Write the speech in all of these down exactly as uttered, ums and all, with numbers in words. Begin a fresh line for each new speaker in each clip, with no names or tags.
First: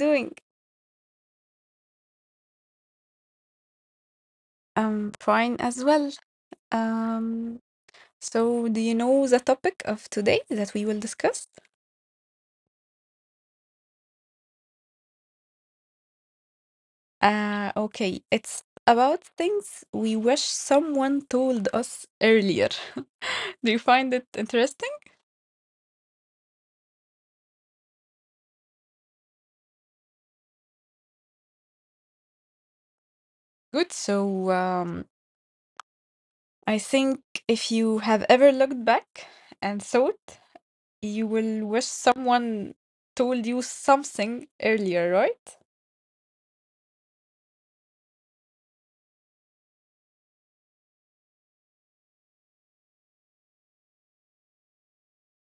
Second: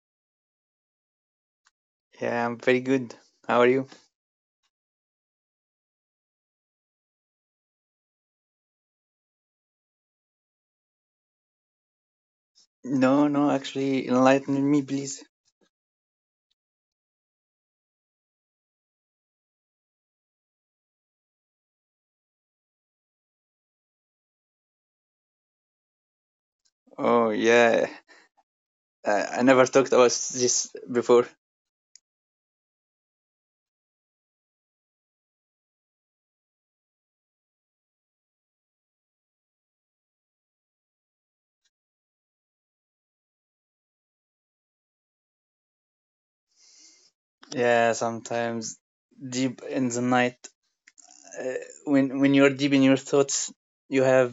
doing?
Yeah, I'm very good. How are you?
I'm fine as well. Um, so do you know the topic of today that we will discuss?
No, no, actually, enlighten me, please.
Uh, okay, it's about things we wish someone told us earlier. Do you find it interesting?
Oh, yeah. I, I never talked about this before.
Good. So, um, I think if you have ever looked back and thought, you will wish someone told you something earlier, right?
Yeah, sometimes deep in the night, uh, when when you're deep in your thoughts, you have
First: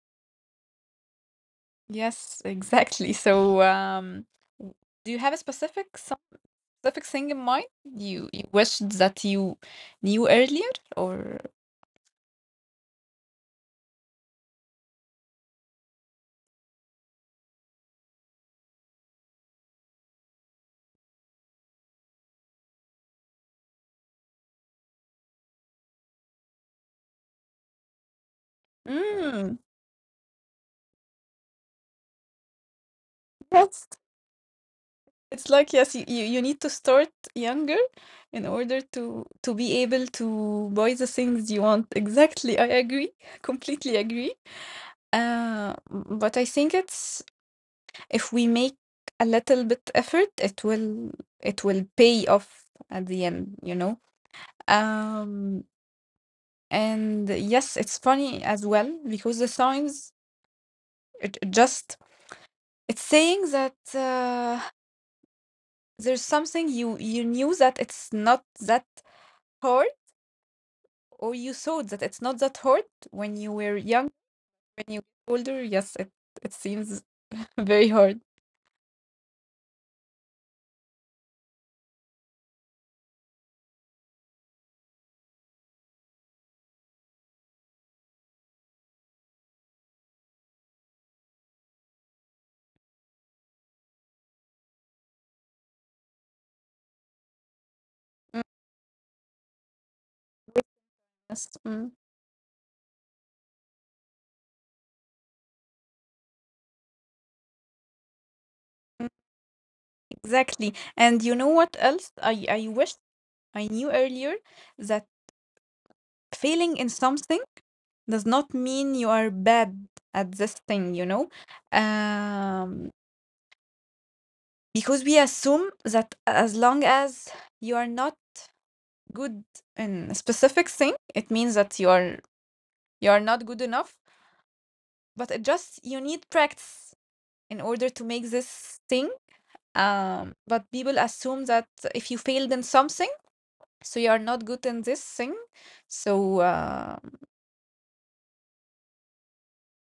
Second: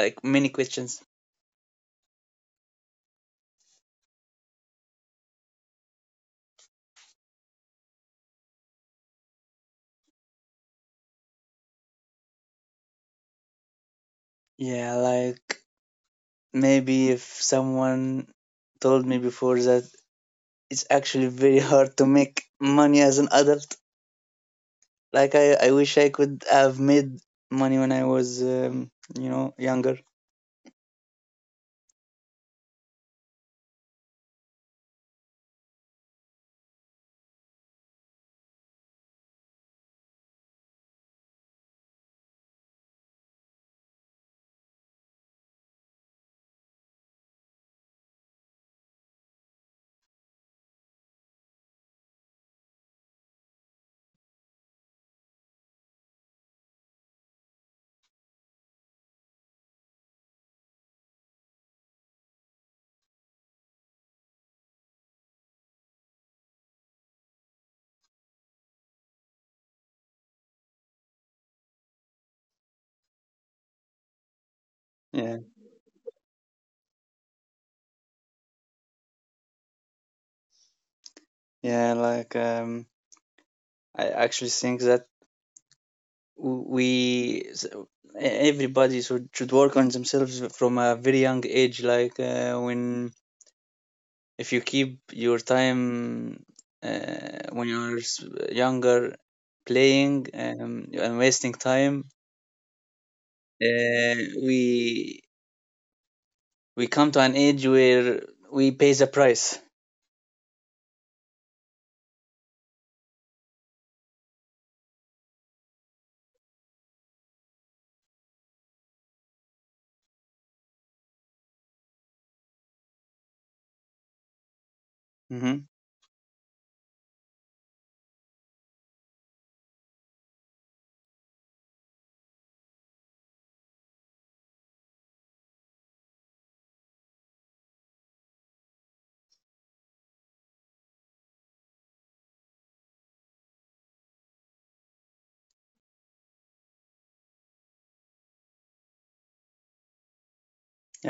like many questions.
Yes, exactly. So, um, w- do you have a specific some specific thing in mind you you wished that you knew earlier, or
Yeah, like maybe if someone told me before that it's actually very hard to make money as an adult. Like I, I wish I could have made
mm,
money when I was, um, you know, younger.
yes, it's like yes, you, you you need to start younger in order to to be able to buy the things you want. Exactly, I agree, completely agree. Uh, m- but I think it's if we make a little bit effort, it will it will pay off at the end, you know. Um, And yes, it's funny as well because the signs it, it just it's saying that uh, there's something you you knew that it's not that hard or you thought that it's not that hard when you were young,
Yeah,
when you get older. Yes, it it seems very hard.
yeah, like um, I actually think that w- we s- everybody should should work on themselves from a very young age. Like uh, when if you keep your time uh, when you're s- younger playing um, and wasting time,
Yes. mm,
uh, we we come to an age where we pay the price.
mm, Exactly. And you know what else? I I wish I knew earlier that failing in something does not mean you are bad at this thing, you know? Um,
Hmm.
because we assume that as long as you are not good in a specific thing, it means that you are you are not good enough. But it just you need practice in order to make this thing. Um, but people assume that if you failed in something, so you are not good in this thing. So uh,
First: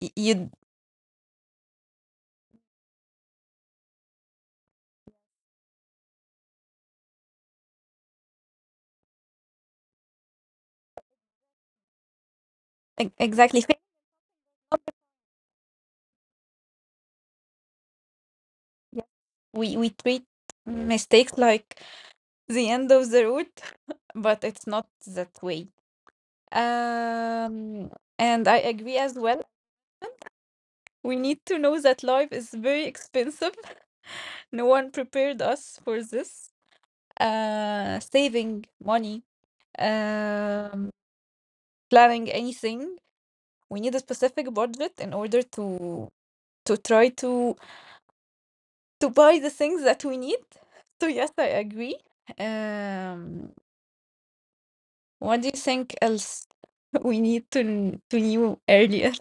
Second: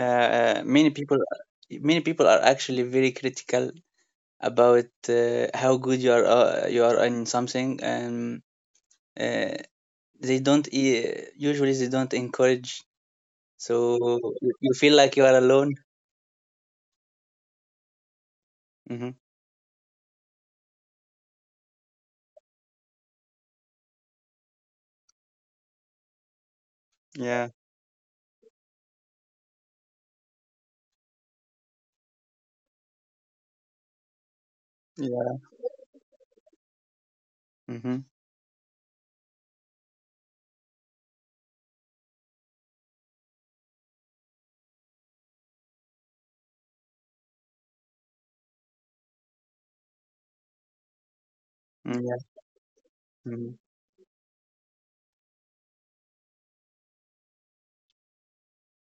y- you
uh, many people many people are actually very critical about uh, how good you are uh, you are in something, and uh, they don't e- usually they don't encourage,
e- exactly fail.
so you you feel like you are alone.
Yeah.
Hmm.
We we treat mistakes like the end of the road, but it's not that way.
Yeah.
Um, and I agree as well. We need to know that life is very expensive. No one prepared
Yeah.
us for this. Uh,
Hmm.
saving money, um, planning anything. We need a specific budget in order to to try to to buy the things that we need. So yes, I agree.
Yeah.
Um,
Mhm.
what do you think else we need to to knew earlier?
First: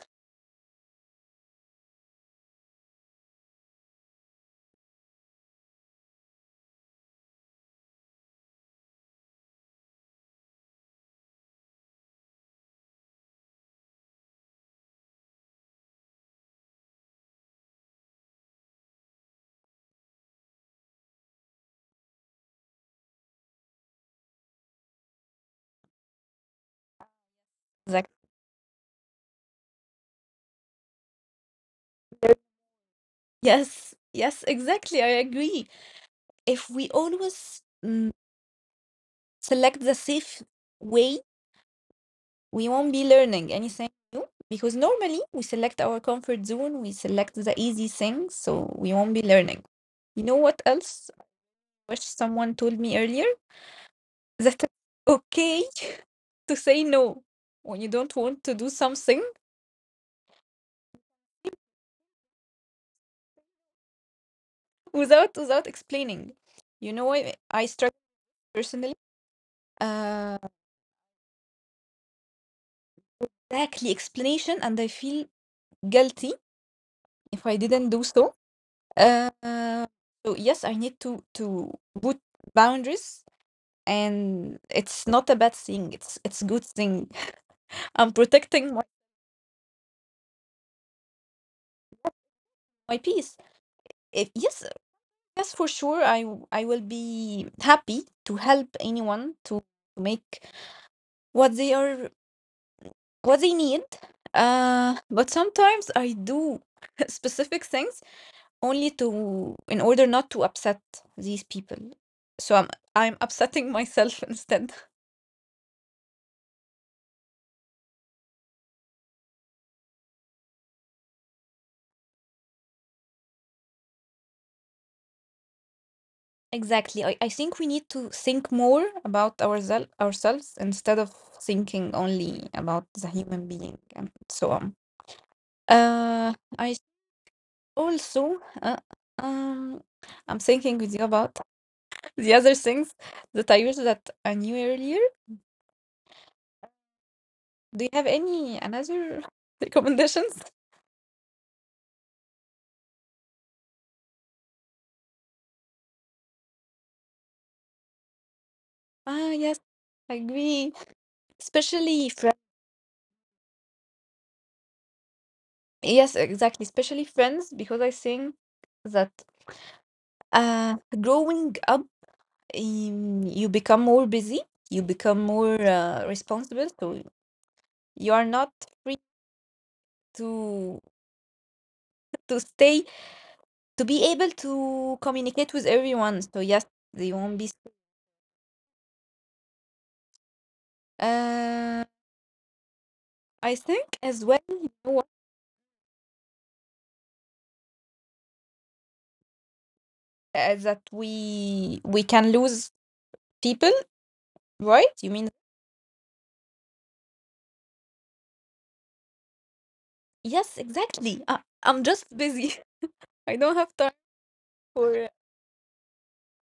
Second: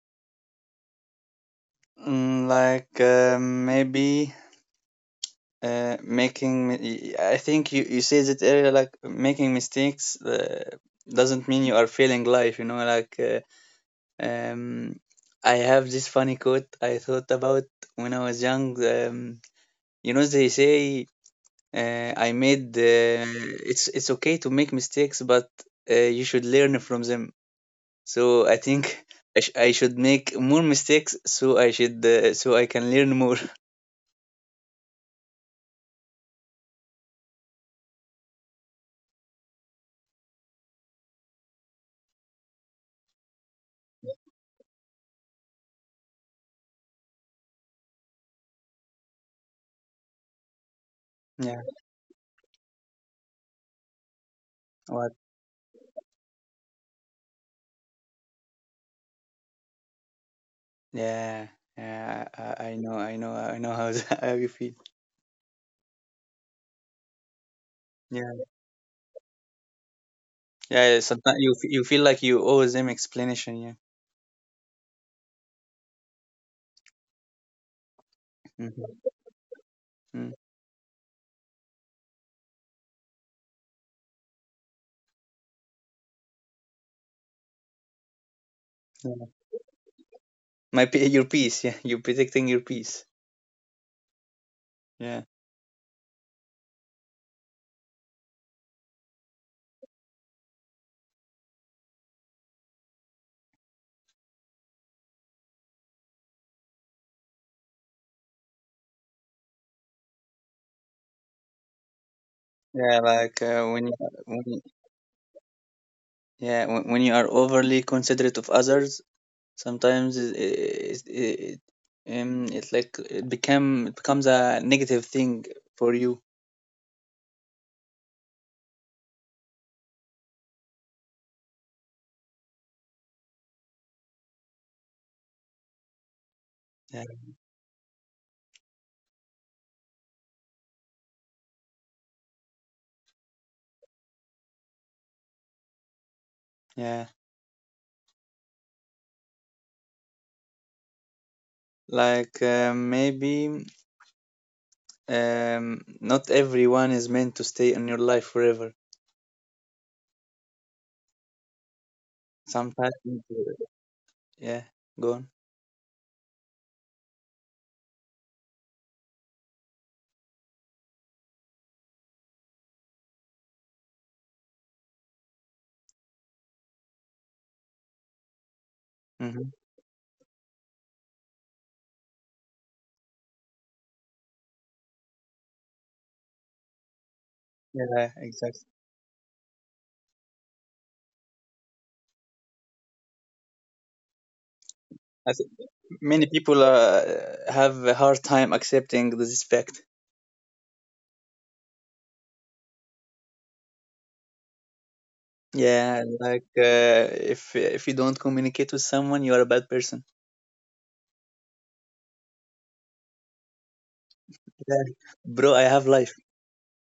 Mm, like uh, maybe uh, making mi- y- I think you you said it earlier, like making mistakes uh, doesn't mean you are failing life, you know, like uh, um I have this funny quote I thought about when I was young um You know, they say, uh, I made. Uh, it's it's okay to make mistakes, but uh, you should learn from them. So
Exactly.
I think, I, sh- I should make more mistakes, so I should, uh, so I can learn more.
Yes, yes, exactly. I agree. If we always mm, select the safe way, we won't be learning anything new because normally we select our comfort zone, we select the easy things, so we won't be learning. You know what else?
Yeah.
I wish someone told me earlier that it's
What?
okay to say no when you don't want to do something
Yeah. Yeah. I, I know. I know. I know how how you feel.
without without explaining. You know, I, I struggle
Yeah.
personally. Uh,
Yeah. Sometimes you f- you feel like you owe them explanation. Yeah.
exactly explanation, and I feel guilty if I didn't do so.
Mhm.
Uh,
Mm.
so yes, I need to to put boundaries, and it's not a bad thing. It's it's good thing. I'm protecting my,
Yeah. My pe- your peace. Yeah. You're protecting your peace.
my peace. If, yes,
Yeah.
yes, for sure. I w- I will be happy to help anyone to make what they are what they need. Uh, but sometimes I do specific things only to in order not to upset these people. So I'm
Yeah. Like
I'm
uh, when you,
upsetting myself
when
instead.
yeah, when, when you are overly considerate of others, sometimes it, it, it, it, um, it's like it become it becomes a negative thing for you.
Exactly. I, I think we need to think more about oursel ourselves instead of thinking only about the human being and so on. Uh,
Yeah,
I also uh, um I'm thinking with you about the other things that I use that I knew earlier.
yeah.
Do you have any another recommendations?
Like uh, maybe um, not everyone is meant to stay in your life forever.
Ah, yes, I agree. Especially friends.
Sometimes, yeah, go on.
Yes, exactly. Especially friends, because I think that uh growing up um, you become more busy, you become more uh, responsible. So you are not free
Hmm.
to to stay to be able to communicate with everyone. So yes, they won't be.
Yeah, exactly.
Uh, I think as well you know
I
what,
think many people uh, have a hard time accepting this fact.
uh, that we we can lose people, right? You mean
Yeah, like uh, if if you don't communicate with someone, you are a bad person.
yes, exactly. I, I'm just busy. I don't have time
Yeah,
for uh,
bro, I have life.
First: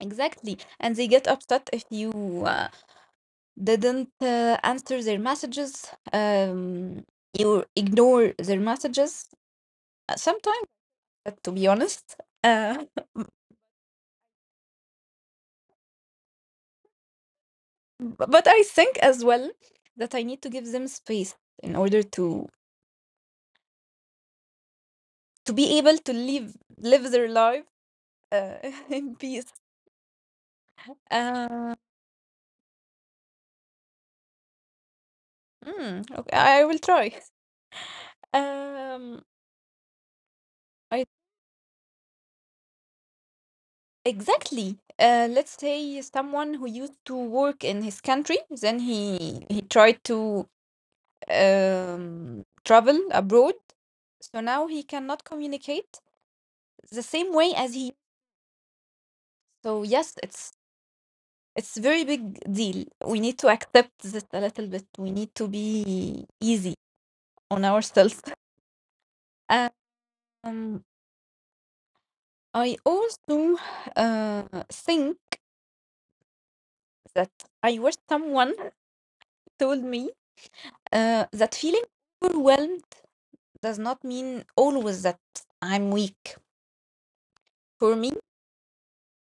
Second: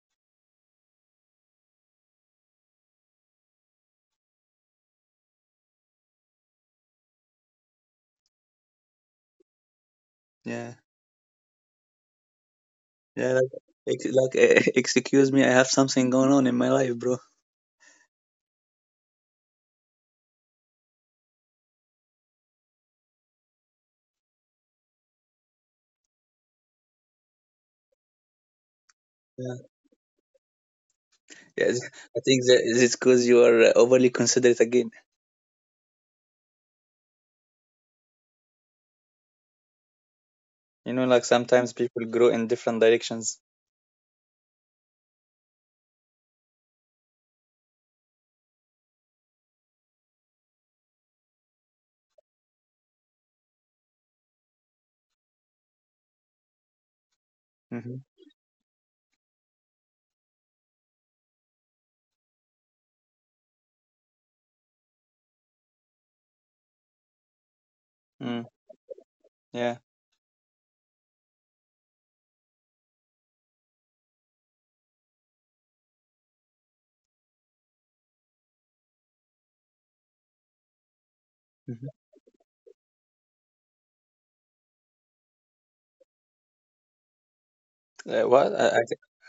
exactly, and they get upset if you. Uh, didn't uh, answer their messages, um, you ignore their messages uh, sometimes,
Yeah,
uh, to be honest. Uh, b-
yeah, like, ex like uh, excuse me, I have something going on in my life, bro.
but I think as well that I need to give them space in order to to be able to live live their life uh, in peace.
Yeah, yeah.
Uh,
th- I think that it's because you are uh, overly considerate again.
mm, okay, I will try. Um,
You
I
know, like sometimes people grow in different directions.
exactly. Uh, let's say someone who used to work in his country, then he he tried to um, travel abroad. So now he cannot communicate the same way as he.
Mm-hmm.
So yes, it's it's very big deal. We need to accept this a little bit. We need to be easy on ourselves.
Mm, yeah.
Um, I also uh, think that I wish someone told me uh, that feeling
Mm-hmm.
overwhelmed does not mean always that I'm weak. For me,
Uh, what? I, I,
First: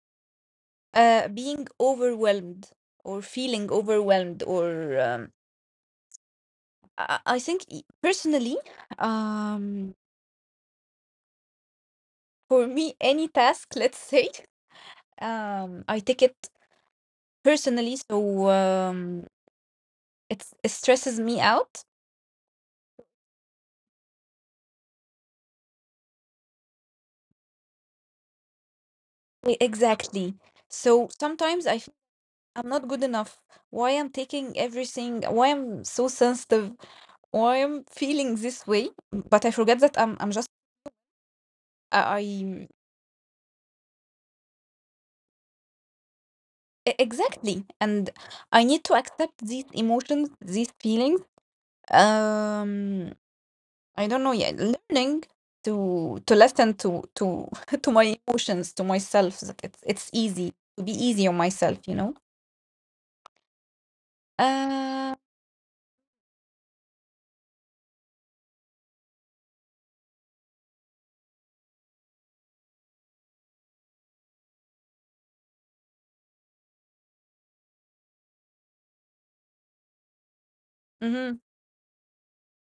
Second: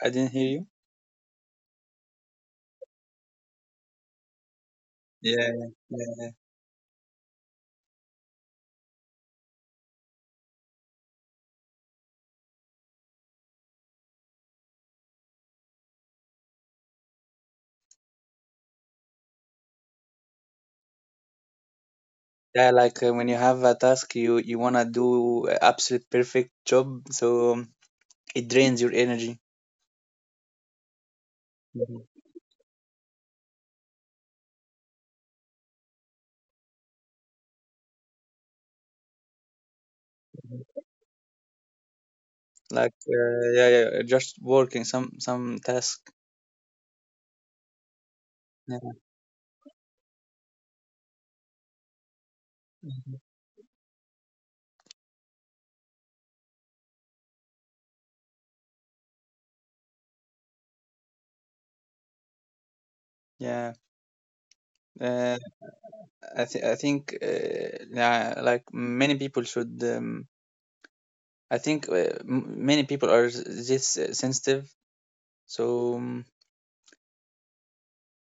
I didn't hear you.
uh, being overwhelmed or feeling overwhelmed, or um,
Yeah, yeah,
I, I think e- personally, um, for me, any task, let's say, um, I take it personally, so um, it's, it stresses me out.
yeah. Like uh, when you have a task, you you wanna do a absolute perfect job, so um, it drains your energy.
E- Exactly. So sometimes I feel
Mhm.
I'm not good enough. Why I'm taking everything? Why I'm so sensitive? Why I'm feeling this way? But I forget that I'm I'm just I. I
Like uh, yeah, yeah, uh, just working some some task.
E- Exactly. And I need to accept
Yeah.
these emotions, these feelings. Um, I don't know, yeah,
Mhm.
learning to to listen to to to my emotions, to myself. That It's it's easy to be easy on myself, you know. Uh,
Yeah. Uh, I th I think, uh, yeah, like many people should. Um, I think, uh, m many people are s- this uh, sensitive, so, um,
mhm.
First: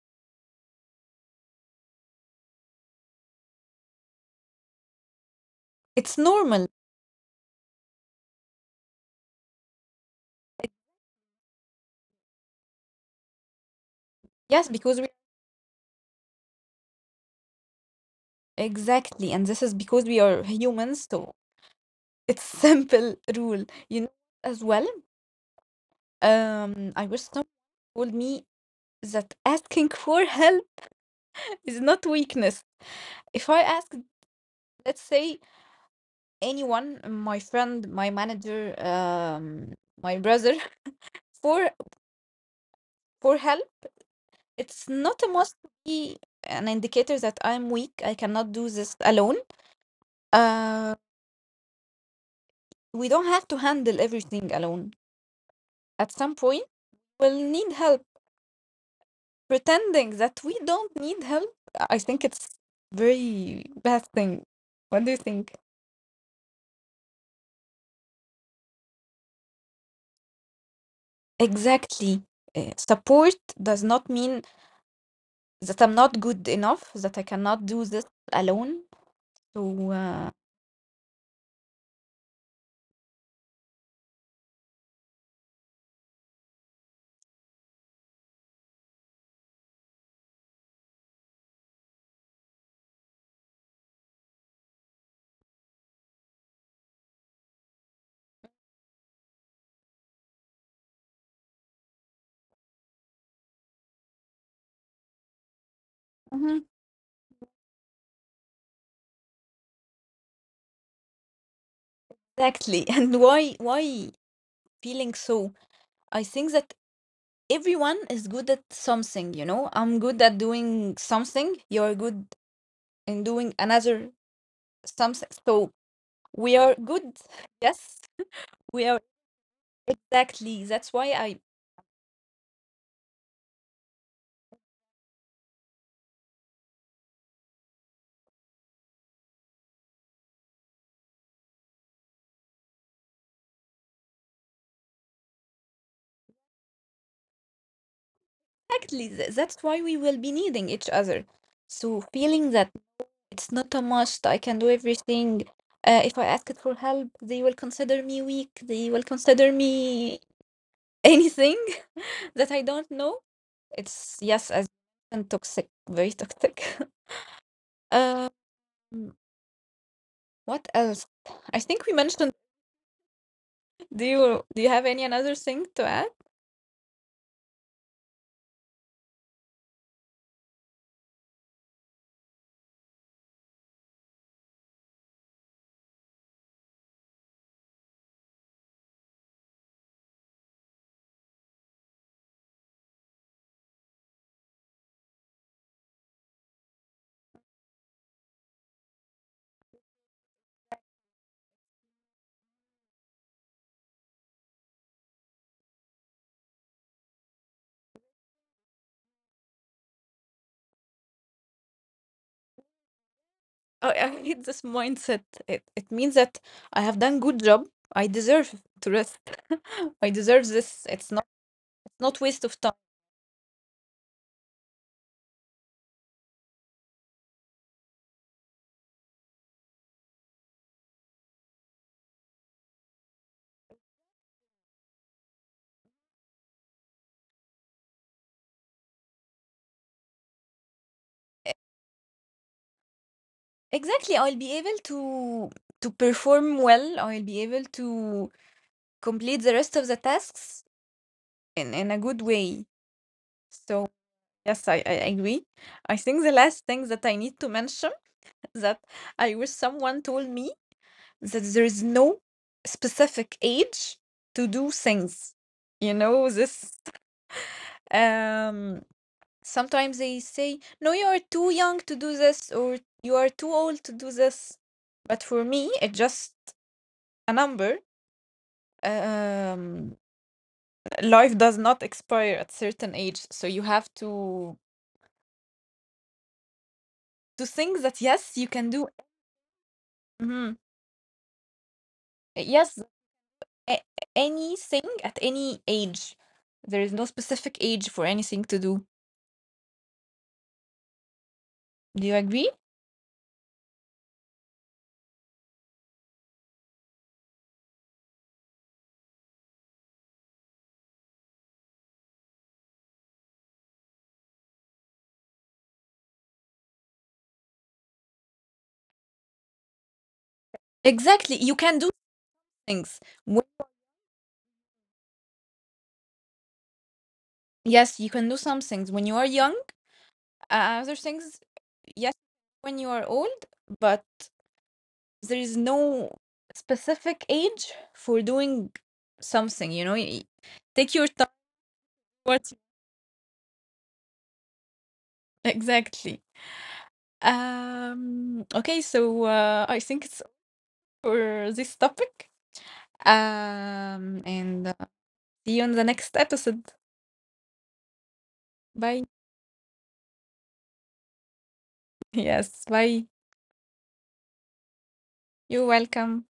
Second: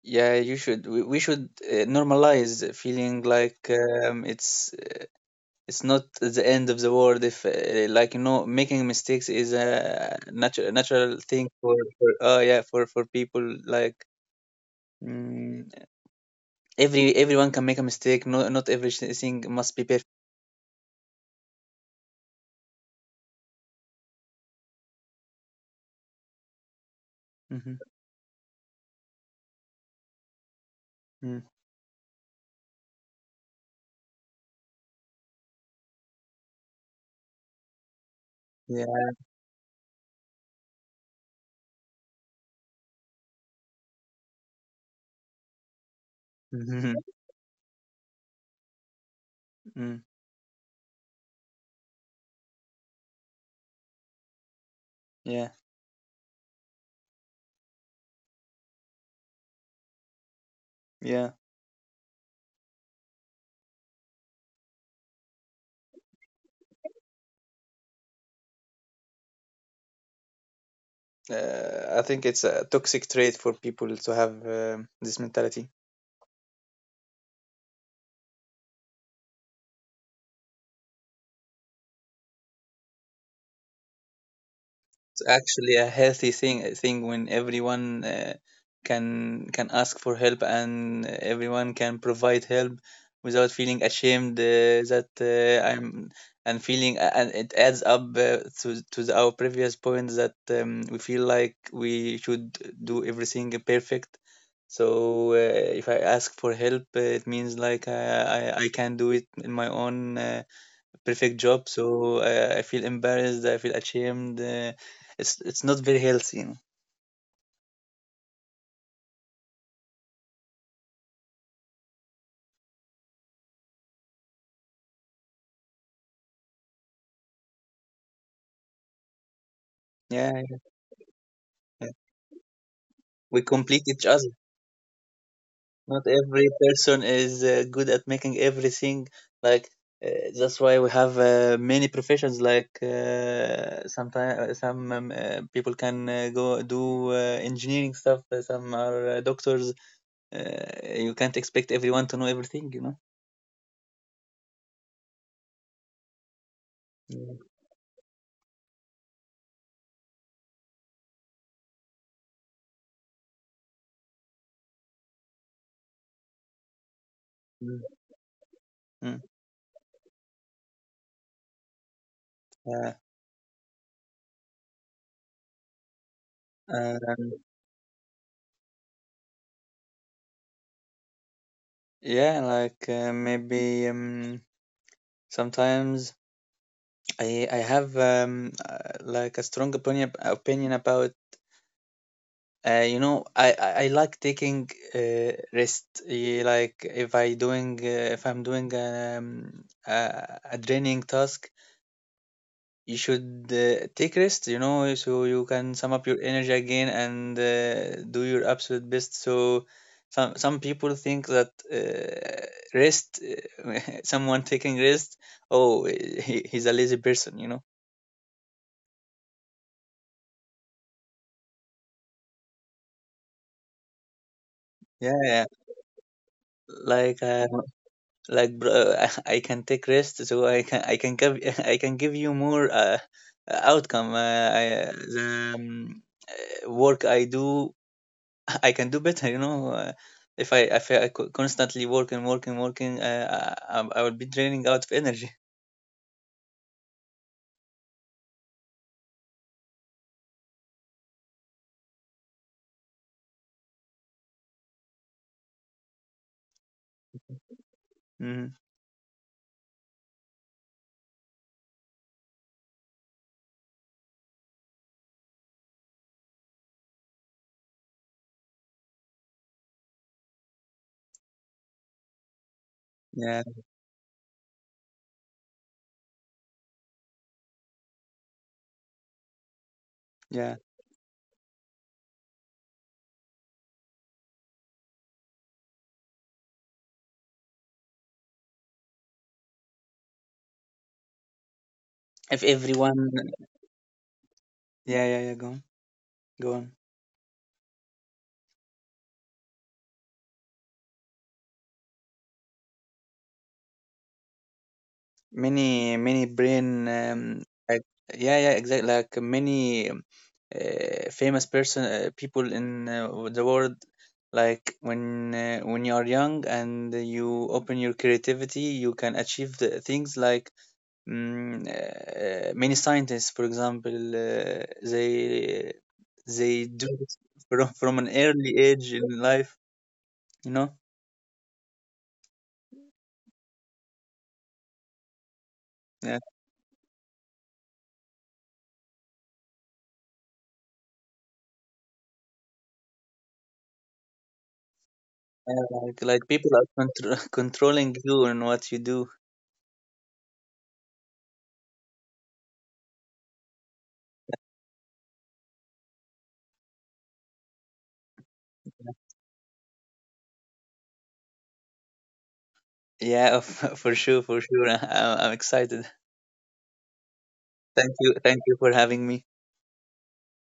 yeah, you should. We, we should, uh, normalize feeling like, um, it's it's not the
It's
end of the
normal.
world. If, uh, like you know, making mistakes is a natural natural thing for for uh, yeah, for for people like,
Yes,
mm,
because we
every everyone can make a mistake. No, not everything must be perfect.
exactly, and this is because we are humans, so it's simple rule, you know, as well.
Hmm.
Um, I wish someone told me that
Mm.
asking for help is not weakness if I ask let's say
Yeah.
anyone my friend my manager um my brother for for help
Mhm.
it's not a must to be an
Mm.
indicator that I'm weak I cannot do this alone uh
Yeah.
we don't have to handle everything alone at some point we'll
Yeah.
need help pretending that we don't need help I think it's very bad thing what do you think
Uh, I think it's a toxic trait for people to have um this mentality.
exactly. Uh, support does not mean that I'm not good enough that I cannot do this alone. So, uh,
It's actually a healthy thing. I think when everyone, uh, can can ask for help, and uh, everyone can provide help without feeling ashamed, uh, that uh, I'm and feeling and it adds up, uh, to to the, our previous point that, um, we feel like we should do everything perfect. So uh, if I ask for help, uh, it means like uh, I I can do it in my own. Uh,
mhm.
perfect job. So uh, I feel embarrassed. I feel ashamed. Uh, it's it's not very healthy. You know?
Exactly. And why why feeling so? I think that everyone is good at something, you know. I'm good at doing something, you're good in doing another something. So
Yeah,
we are good.
yeah.
Yes, we
We
are
complete each other.
exactly. That's why I
Not every person is uh, good at making everything. Like uh, that's why we have uh, many professions. Like uh, sometimes some um, uh, people can uh, go do uh, engineering stuff. uh, Some are uh, doctors. Uh, you can't expect everyone to know everything. You know.
exactly th- that's why we will be needing each other. So feeling that
Yeah.
it's not a must, I can do everything. Uh, if I ask it for help, they will consider me weak. They will consider me anything that I don't know.
Mm.
It's yes, as
Mm.
and toxic, very toxic. Um,
Yeah.
what else? I think we mentioned.
Uh,
Do you do you have any another thing to add?
yeah, like uh, maybe um, sometimes I I have um, uh, like a strong opinion opinion about uh, you know, I, I I like taking, uh, rest, eh, like if I doing, uh, if I'm doing, um, a, a draining task, you should, uh, take rest, you know, so you can sum up your energy again, and uh, do your absolute best, so some some people think that, uh, rest, uh, someone taking rest, oh, he, he's a lazy person, you know.
Oh, I hate this mindset. It it means that I have done good job. I deserve to rest. I deserve
Yeah,
this.
yeah.
It's not it's not waste of time.
Like uh, like bro, I can take rest so I can I can give I can give you more, uh, outcome, uh, I, the um, work I do I can do better, you know. Uh, if I if I co- constantly work and work and working, uh, I, I I will be draining out of energy.
Exactly. I'll be able to to perform well. I'll be able to complete the rest of the tasks in in a good way. So
Mhm.
yes, I, I agree. I think the last thing that I need to mention is that I wish someone told me that there is no specific age to do things. You know, this um
Yeah,
sometimes they say, no, you are too young to do this or you are too old to do this. But for me, it's just
yeah.
a number. Um, life does not expire at certain age, so you have to to think that yes, you
If
can do.
everyone,
Mhm.
yeah, yeah, yeah. Go on, go
Yes,
on.
a- anything at any age. There is no specific age for anything to do.
Many
Do you
many
agree?
brain, um, like, yeah, yeah, exactly. Like many um, uh, famous person, uh, people in, uh, the world. Like when, uh, when you are young and you open your creativity, you can achieve the things like, mm, uh, many scientists, for example, uh, they
Exactly. You can do
they do
things.
it
When,
from from an early age in life. You know,
yes, you can do some things when you are young. Uh, other things, yes,
yeah,
when you are old. But there is no specific age for doing something. You know, Y- take your time.
uh, like like people are
towards-
contr- controlling you and what you do.
Exactly. Um. Okay. So uh, I think it's all for this topic. Um. And uh, see you in the next episode. Bye.
Yeah, for sure, for sure. I, I'm excited.
Yes, bye.
Thank you, thank you for having me.
You're welcome.